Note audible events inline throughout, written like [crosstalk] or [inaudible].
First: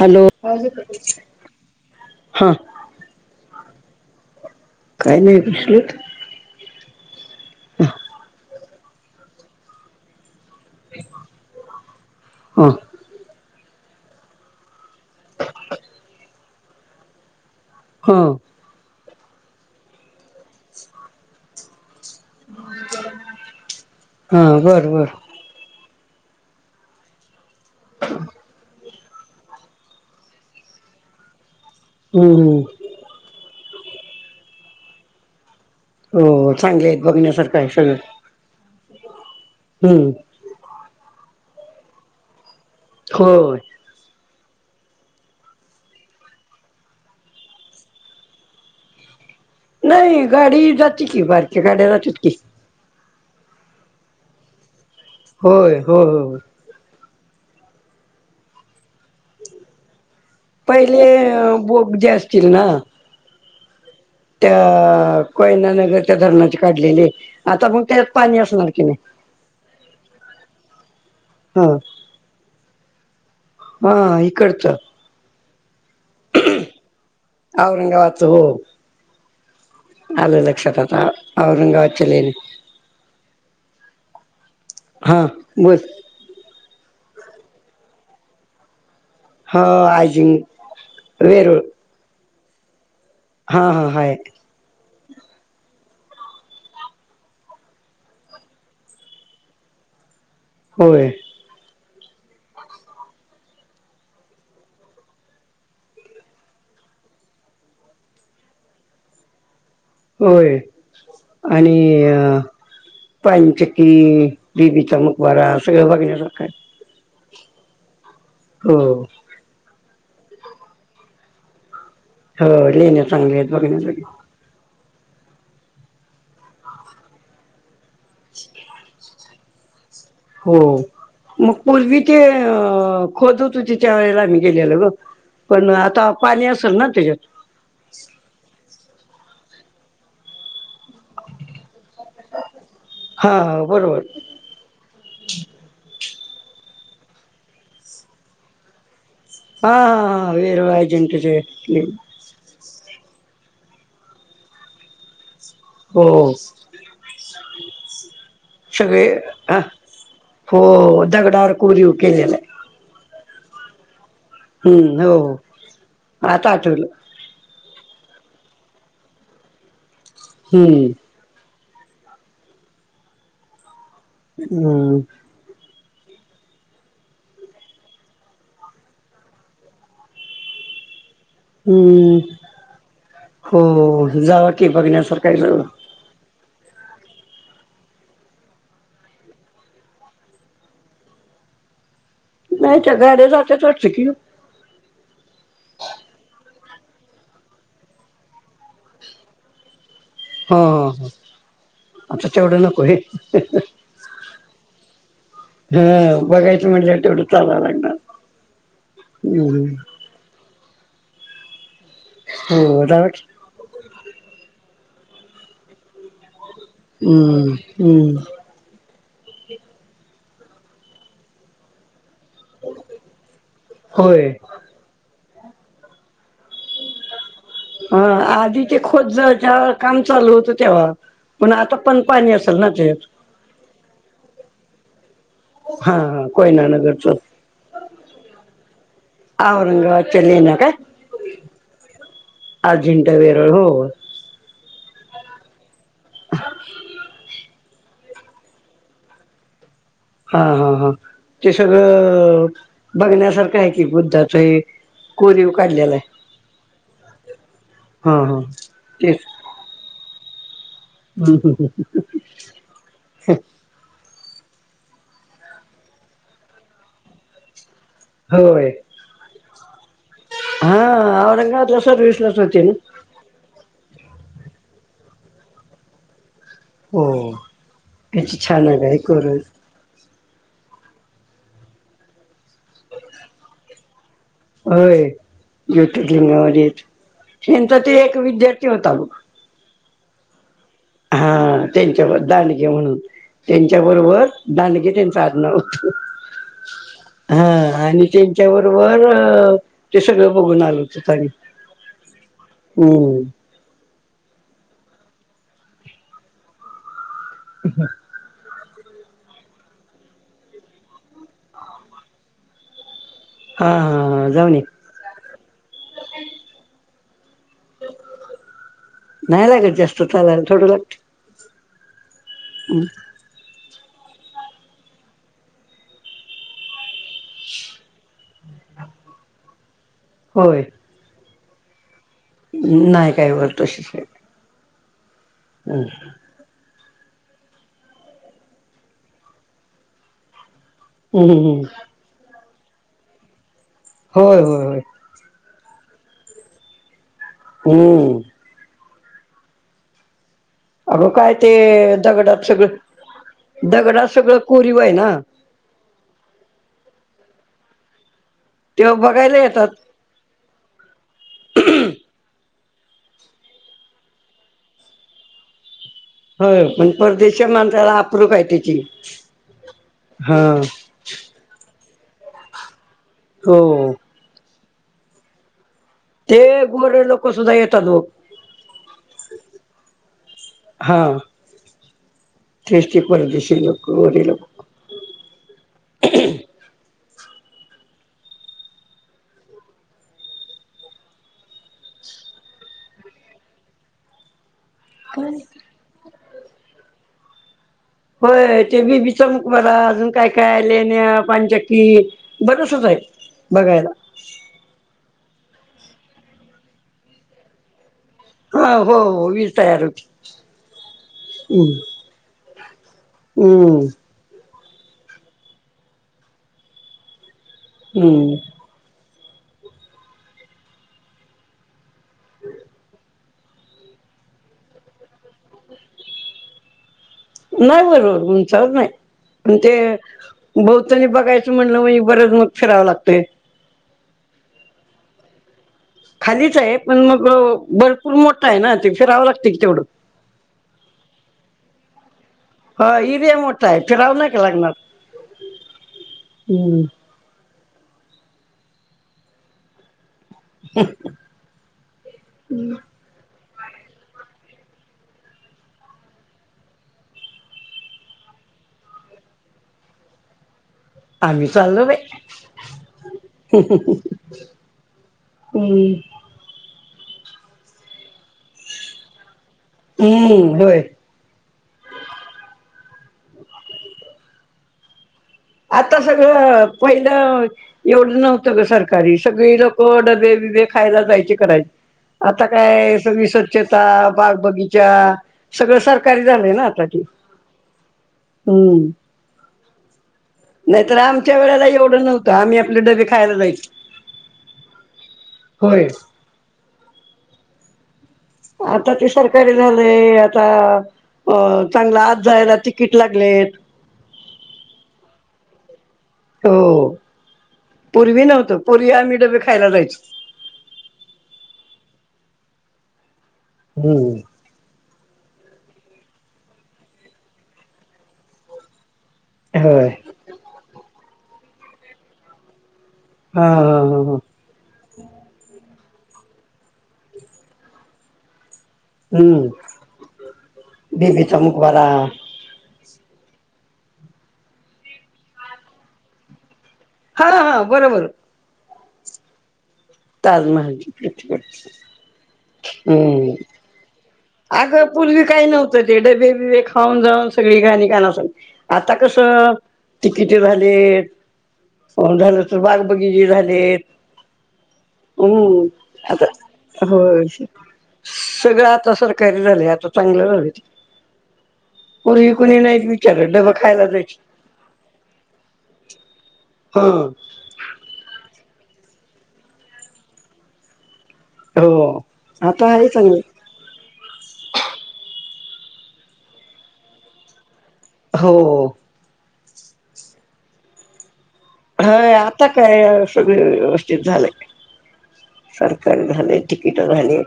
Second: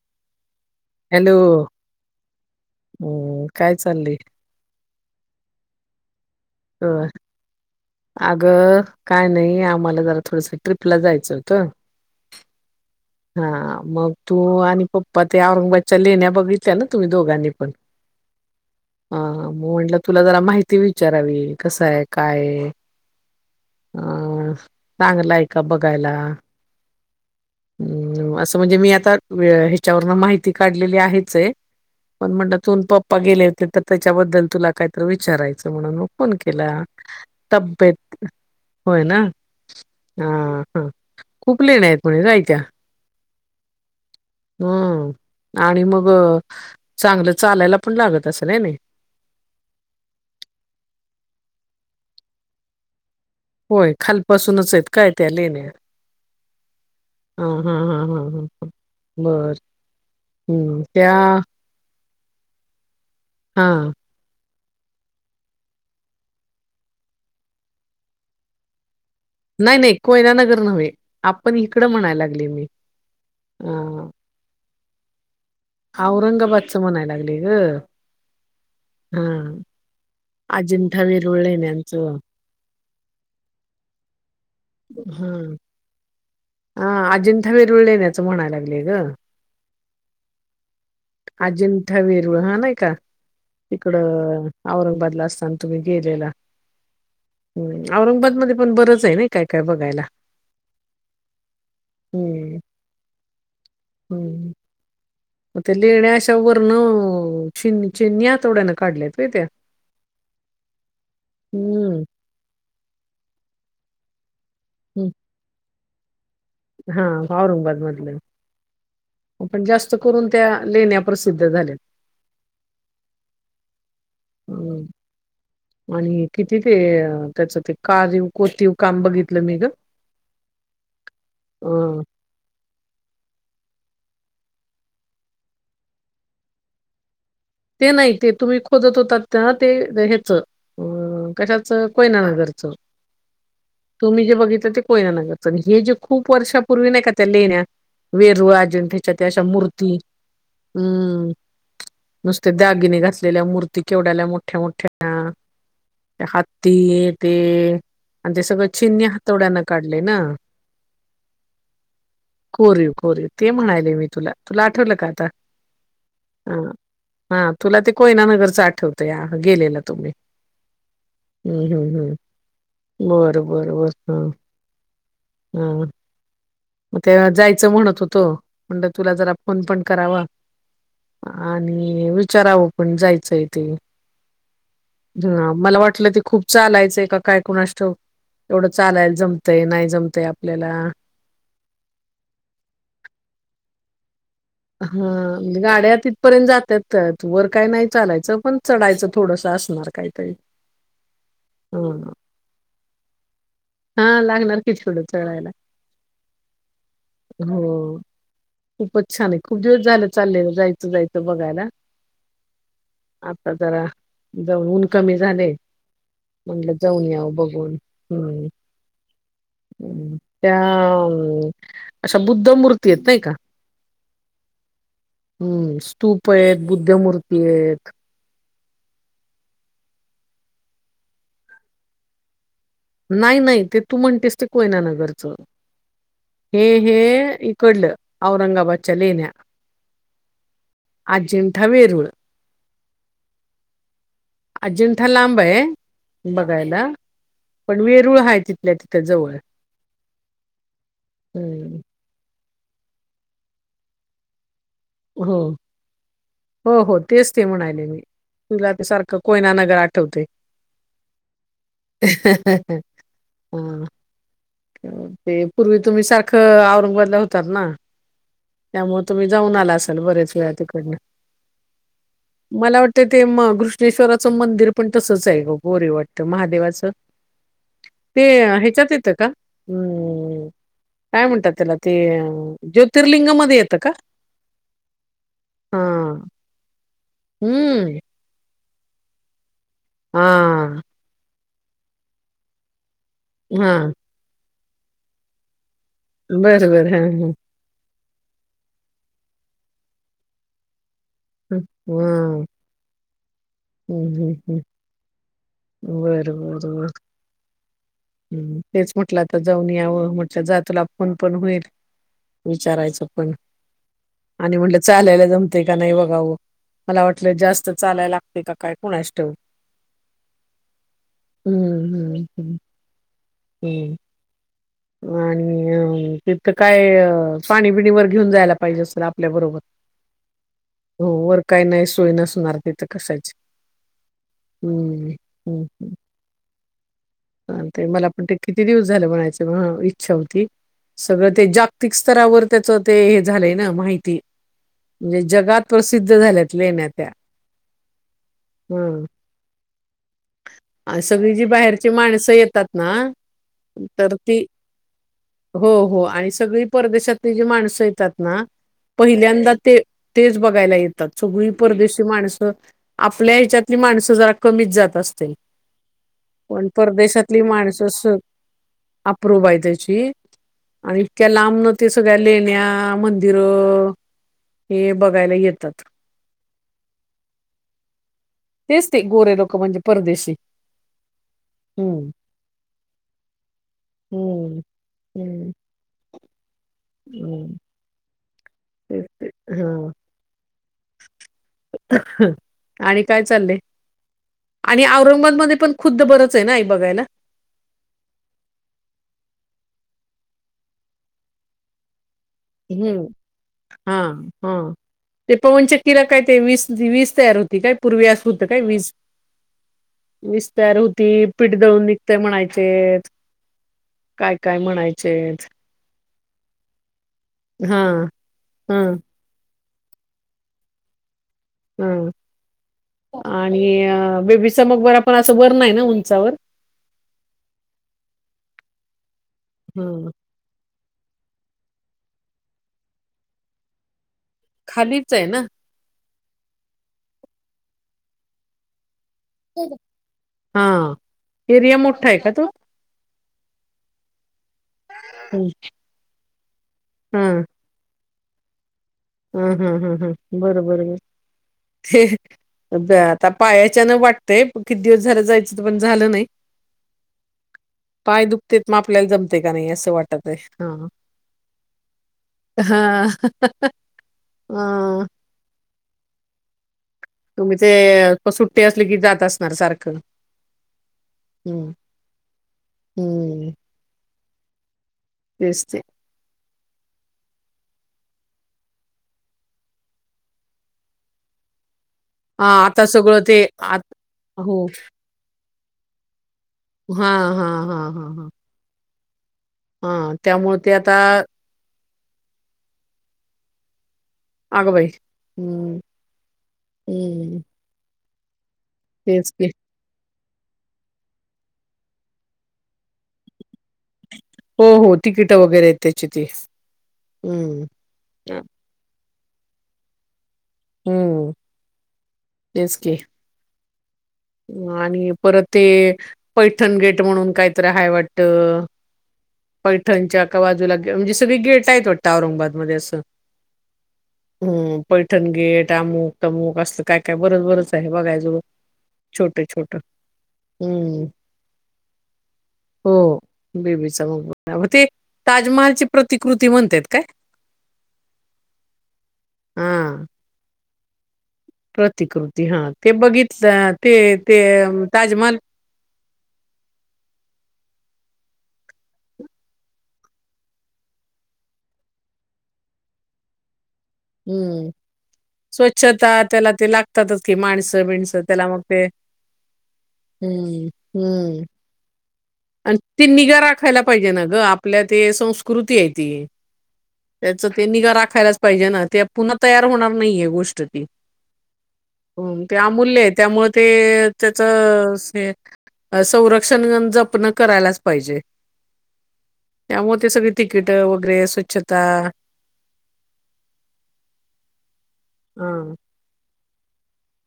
Hello हा hello अ, काय चाललय काइ नाइ कशे [unintelligible] ह. अगं काय नाही आम्हाला जरा थोडस ट्रिपला जायचं होत हा हा मग तू आणि प् प्पा ते औरंगबादच्या लेहिण्या बघितल्या ना तुम्ही दोघांनी पण हा ह मग म्हंटलं तुला जरा माहिती विचारावी कसय काय हा अं बर बर चांगलं आहे का बघायला हम्म असं म्हणजे मी आता ह्याच्यावरून माहिती काढलेली आहेच आहे पण म्हटल हम्म तून पप्पा गेले होते तर त्याच्याबद्दल तुला काहीत विचारायचं म्हणून मग फोन हो केला चांगले आहेत बघण्यासारखं आहे सगळं तब्बेत होय ना हम्म हा हा खूप लेण्या आहेत म्हणे जायच्या हो हम्म आणि मग चांगलं चालायला पण लागत असेलय आणि नाही गाडी जाते की बारक्या गाड्या जातात की होय खालपासूनच आहेत काय त्या लेण्या होय हो हो हा हा हा हा ह बर हम्म पहिले त्या बोग जे असतील ना हा त्या कोयना नगर त्या धरणाची काढलेली आता मग त्यात पाणी असणार की नाही नाही नाही कोयना नगर नव्हे आपण ह इकडं म्हणायला लागली मी हा इकडचं औरंगाबादच म्हणाय लागले ग औरंगाबादचं हो हा आलं लक्षात आता औरंगाबादच्या अजिंठावीरुळलेण्याचं लेणे हां बोल ह अजिंठा वेरुळलेण्याचं म्हणायला लागलेय ग हा आयजिंग वेरूळ ळ हा नाही का हा हा तिकड हाय औरंगाबादला असताना तुम्ही गेलेला होय औरंगाबादमधे पण बरच आहे ना काय काय बघायला होय हम्म हम्म मग ते लेण्या अशा वर्ण चि चिन्नी हातोडण्यन काढल्यात वय त्या होय हम्म आणि पांचकी हम्म बीबीकामुकबारा सगळ बघण्यासारखं आहे हा औरंगाबाद मधले हो जास्त करून त्या लेण्या प्रसिद्ध झाल्यात हो लेण्या चांगले आहेत बघण्यासाठी आणि किती ते त्याच ते कारव कोतीव काम बघित तल मी ग हो मग अ पूर्वी ते खोदत होते त्या वेळेला आम्ही गेलेलो ग पण आता पाणी असेल ना त्याच्यात ते नाही ते तुम्ही खोदत होताात ते ह्याच कश कोयना नगरच हा हा बरोबर तुम्ही जे बघितलं ते कोयना नगरच हे जे खूप वर्षापूर्वी नाही का त्या लेण्या वेरूळ अजिंठया च्या त्या अश्या हा मूर्ती हा हा वेरूळ हम्म अजिंठ्याचे लेणी. ते दागिने घासलेल्या मूर्ती केवढ्याला मोठ्या मोठ्या हो हत्ती ते आणि ते सगळं छीन्नी सगळे हातोड्यान ह काढले ना हो दगडावर कोरीव केलेलं कोरीव कोरीव आहे ते म्हणायले मी तुला तुला आठवलं हम्म का हो आता आता ह आठवलं ह तुला ते कोयना नगरच आठवतया गेलेला तुम्ही हम्म हम्म हम् हम् बरं बरं बर हा हम्म. हा मग ते जायचं म्हणत होतो म्हणल तुला जरा फोन पण करावा आणि हम्म विचारावं पण जायचंय ते हो जावा की बघण्यासारखं आहे ह सगळं. मला वाटलं ते खूप चालायचंय काय कुणाष्ठाऊक एवढं चालाय जमतय नाही जमतय आपल्याला [unintelligible] गाड्या जात्यात वाटतं की हा म्हणजे गाड्या तिथपर्यंत जात त्यात वर काय नाही चालायचं पण चढायचं थोडस असणार काही हा ह आता तेवढं नको होय हा लागणार की थोडं चढायला हा बघायचं म्हणजे तेवढं चालाव लागणार हो खूपच छानय खूप हम्म दिवस झालं चाललेल जायच बघायला हो जावा की आता जरा [unintelligible] कमी झालय म्हणलं जाऊन याव हम्म बघून हम्म हम् त्या अ अशा बुद्धमूर्ती आहेत नाही का होय हम् आहेत बुद्धमूर्ती आहेत. हा आधी ते खोदच ज्यावेळा काम चालू होत तेव्हा पण आता पण पाणी अस नाही नाही ते तू म्हणतेस ते कोयना नगरचं हा हा हे कोयना हे नगरच इकडलं औरंगाबादच्या लेण्या औरंगाबादच्या लेण्या काय अजिंठा, वेरूळ अजिंठा, वेरळ हो अजिंठा लांब आहे बघायला पण वेरूळ हाय तिथल्या तिथ जवळ हा हा हा ते हम्म सगळं अ बघण्यासारखं आहे की बुद्धाचय. हो कोरीव काढलेलाय हो हो तेच ते म्हणाले मी हा तुला ते तेच सारखं कोयना नगर आठवतय हम्म ह् हा ते पूर्वी तुम्ही सारखं औरंगाबादला होतात ना होय त्यामुळ तुम्ही जाऊन आला असाल बरेच वेळा तिकडन हा औरंगाबादला सर्विसलाच होते ना मला वाट ते ते घृष्णेश्वराच मंदिर पण तसच आहे ग गोरे वाट महादेवाच हो ते किती छान आहे ह्याच्यात हे येतं का? करून हम्म काय म्हणतात त्याला ते ज्योतिर्लिंगामध्ये येतं का? होय हा ज्योतिर्लिंगामध्ये येत ह्यांचा ते हम्म एक विद्यार्थी ती होता बग हा हा त्यांच्यावर दांडगे म्हणून त्यांच्या हा बरोबर दांडगे त्यांचा आडनाव हा आणि त्यांच्या बरोबर अ ते सगळं बघून आलो [unintelligible] हम्म हम् ह् ह् बर बर बर [inaudible] तेच म्हटलं आता जाऊन यावं म्हटलं जा तुला फोन पण होईल, विचारायच. पण, हा हा हा जाऊन आणि ये म्हणलं चालायला जमतय का नाही बघावं. मला वाट जास्त चालाय लाग नाही लागत जास्त चालायला थोडं लागतय. हम्म, हम्म. [unintelligible] म्हण तिथं काय पाणी बिनी वर घेऊन जायला पाहिजे असेल आपल्याबरोबर होय हो वर काही नाही सोय नसणार तिथ नाही काय कसायची वर तशीच आहे हम्म हम् हम् ते मला पण ते किती दिवस झालं बघायची इच्छा होती सगळं हम्म ते हम्म जागतिक स्तरावर त्याच ते हे झालंय ना माहिती होय होय होय त्याची म्हणजे जगात प्रसिद्ध झाल्यात लेण्या त्या हम्म हम्म अ अगं काय सगळी जी ते बाहेरची माणसं दगडात येतात सगळं ना दगडात तर सगळं ती कोरीव आहे ना हो हो आणि सगळी परदेशातली जी माणसं येतात तेव्हा बघायला पहिल्यांदा येतात ते ते बघायला येतात परदेशी माणस आपल्या हेच्यातली माणसं जरा कमीच जात असतात थ होय पण परदेशातली परदेशी माणस माणसाला अस अप्रूप आहे त्याची अप्रूप आहे त्याची हा आणि इतक्या लांब न ते सगळ्या लेण्या, मंदिरं हो हे बघायला येतात. ते गोरे लोक सुद्धा येतात बघ. तेच ते गोरे लोक म्हणजे परदेशी. हा. हम्म. तेच ते परदेशी लोक, गोरी लोक. हम्म हम्. ते, ते हा. आणि काय चालय. आणि औरंगाबादमध्ये पण खुद्द बरंच आहे ना बघायल. होय ते बीबीचा मकबरा अजून काय काय लेण्या, पांचकी. बरसच हाय हम्म बघायला. हा हा ते पवन चक्कीला काय ते वीज वीज तयार होती काय? पूर्वीस होत काय हा वीज, हो हो वीज तयार होती वीज तयार होती पीठ दळून हम्म निघतंय म्हणाय चे. हम्म. काय म्हणायचेत. हा, हम्म हम. हम्म. आणि बेबीच मगबरा पण असं वर नाही ना उंचावर. नाही वर उंचावर नाही, पन ते ह ब नी बघायचं म्हणलं मग बरंच मग फिरावं लागतंय. खालीच आहे ना. खालीच आहे पण मग भरपूर मोठा आहे ना ते. फिरावं लागते की तेवढं हा एरिया मोठा आहे का? तो हा एरिया मोठा आहे फिराव न का लागणार, हा हम. हम, हम, हम बरोबर ते आता पायाच्या न वाटतय किती दिवस झालं जायचं पण झालं नाही. पाय दुखतेत म आपल्याला जमते का नाही असं वाटतय. आम्ही चाललो बाई. हा अ हम्म तुम्ही ते सुट्टी असली की जात अस- [unintelligible] सारक हम् हम्म होय हम् आता सगळं पहिलं एवढं नव्हतं ग सरकारी सगळी लोक डबे बिबे खायला जायचे करायचे आता हा काय सगळं सगळी ते आ स्वच्छता बाग हो बगीचा सगळं सरकारी झाले ना आता ते, हा हा हा हा हा हम्म. हा. त्यामुळे ते आता नाहीतर आमच्या वेळेला एवढं नव्हतं आम्ही आपले डबे खायला जायचो. अगबाई, हम्म, होय हम्म. आता ते तेच की सरकारीला लंय आता, अ चांगला आज जायला तिकीट लागलेत. हो हो तिकीट वगैरे त्याची ती हो, हम्म पूर्वी नव्हते पूर्वी आम्ही डबे खायला जायचो. हम्म, तेच की, हम्म आणि परत ते पैठण गेट म्हणून कायतर हाय वाटत. होय पैठणच्या का बाजूला म्हणजे सगळी गेट आहेत वाटतं औरंगाबादमध्ये अस. हा हा हा हा हम्म पैठण गेट. त्यामुक तममुक असत काय काय बरच बरच आहे बघायजळ हम हम्म बीबीचा मकबरा हो बीबीचा घुमट मग ब ते ताजमहालची प्रतिकृती म्हणतात काय हा हा बरोबर हा ताज महाल प्रतिकृती हा ते बघितलं ते ते अगं अं, पूर्वी ताजमहाल काही नव्हतं ते डबे बिबे खाऊन जाऊन सगळी घाणी गानास आता कसं तिकिट झालेत झालं तर बागबगीचेे झालेत हम्म हम्म स्वच्छता आता त्याला ते लागतातच होय की माणसं बिणसं त्याला मग सगळं ते आता सरकारी झालंय आता चांगलं झालंय ते हम्म हम्म पूर्वी कुणी आणि नाहीत ती विचारत निगा डबं राखायला खायला पाहिजे जायची ना ग आपल्या ते संस्कृती आहे ती हा त्याच ते निगा राखायलाच पाहिजे ना ते पुन्हा तयार होणार नाहीेय गोष्ट ती हो ह ते आता अमूल्य आहे चांगलं त्यामुळे ते त्याचं स हे संरक्षण जपन करायलाच पाहिजे हो त्यामुळे ते सगळी तिकीट वगैरे स्वच्छता हा आता काय सगळे व्यवस्थित झालेय हा सरकार झालय तिकिट झाली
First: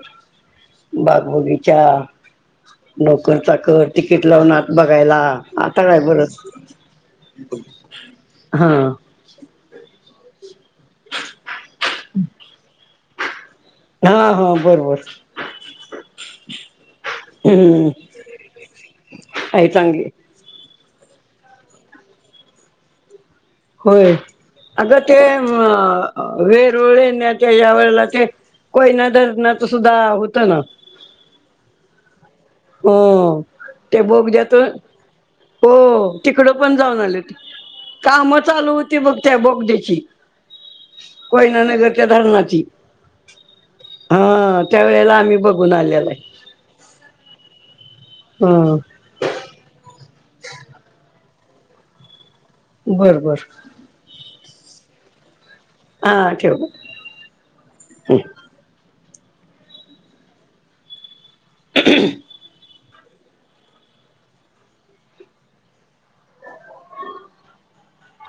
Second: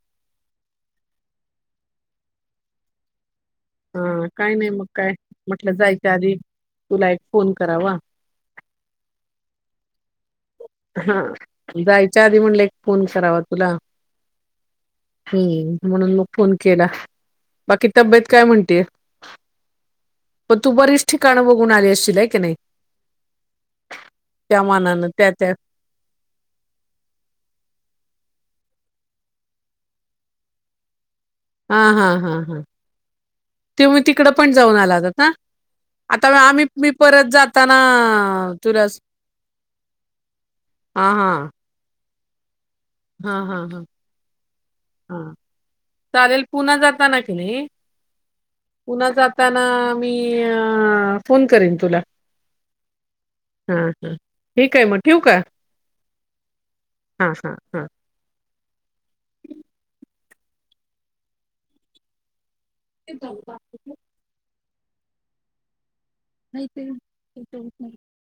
बागबगीच्या नोकर चाकर कर तिकीट हा काय लावणार नाही मग काय बघायला म्हटलं आता काय जायच्या आधी बरच तुला एक फोन करावा हा हा जायच्या आधी म्हणले एक फोन करावा तुला हा हा बरोबर हम्म म्हणून मग फोन केला बाकी हम्म तब्येत काय म्हणते आहे चांगली पण तू बरी ठिकाण बघून आली असशील हाय की ने होय अग ते अ वेरूळे लेण्या च्या या वेळेला च कोयना धरणांच सुद्धा होत ना हा हा हा हो ते मी तिकडं पण जाऊन आलात आता हो तिकडं आम्ही पण मी जाऊन परत आलेत जाताना काम चालू तुला होती बघ त्या बोगदा ची हां, हां. कोयनानगरच्या धरणाची हां, हां, हां, हा त्यावेेळेला हां. आम्ही बघून आल्यालय चालेल पुन्हा [unintelligible] पुन्हा जाताना मी - फोन करेन तुला बर बर हां, हां. ठीक आहे मग ठेवू का हा ठेव हां, हां, हां. [unintelligible] ते जाऊ बाकीच [unintelligible]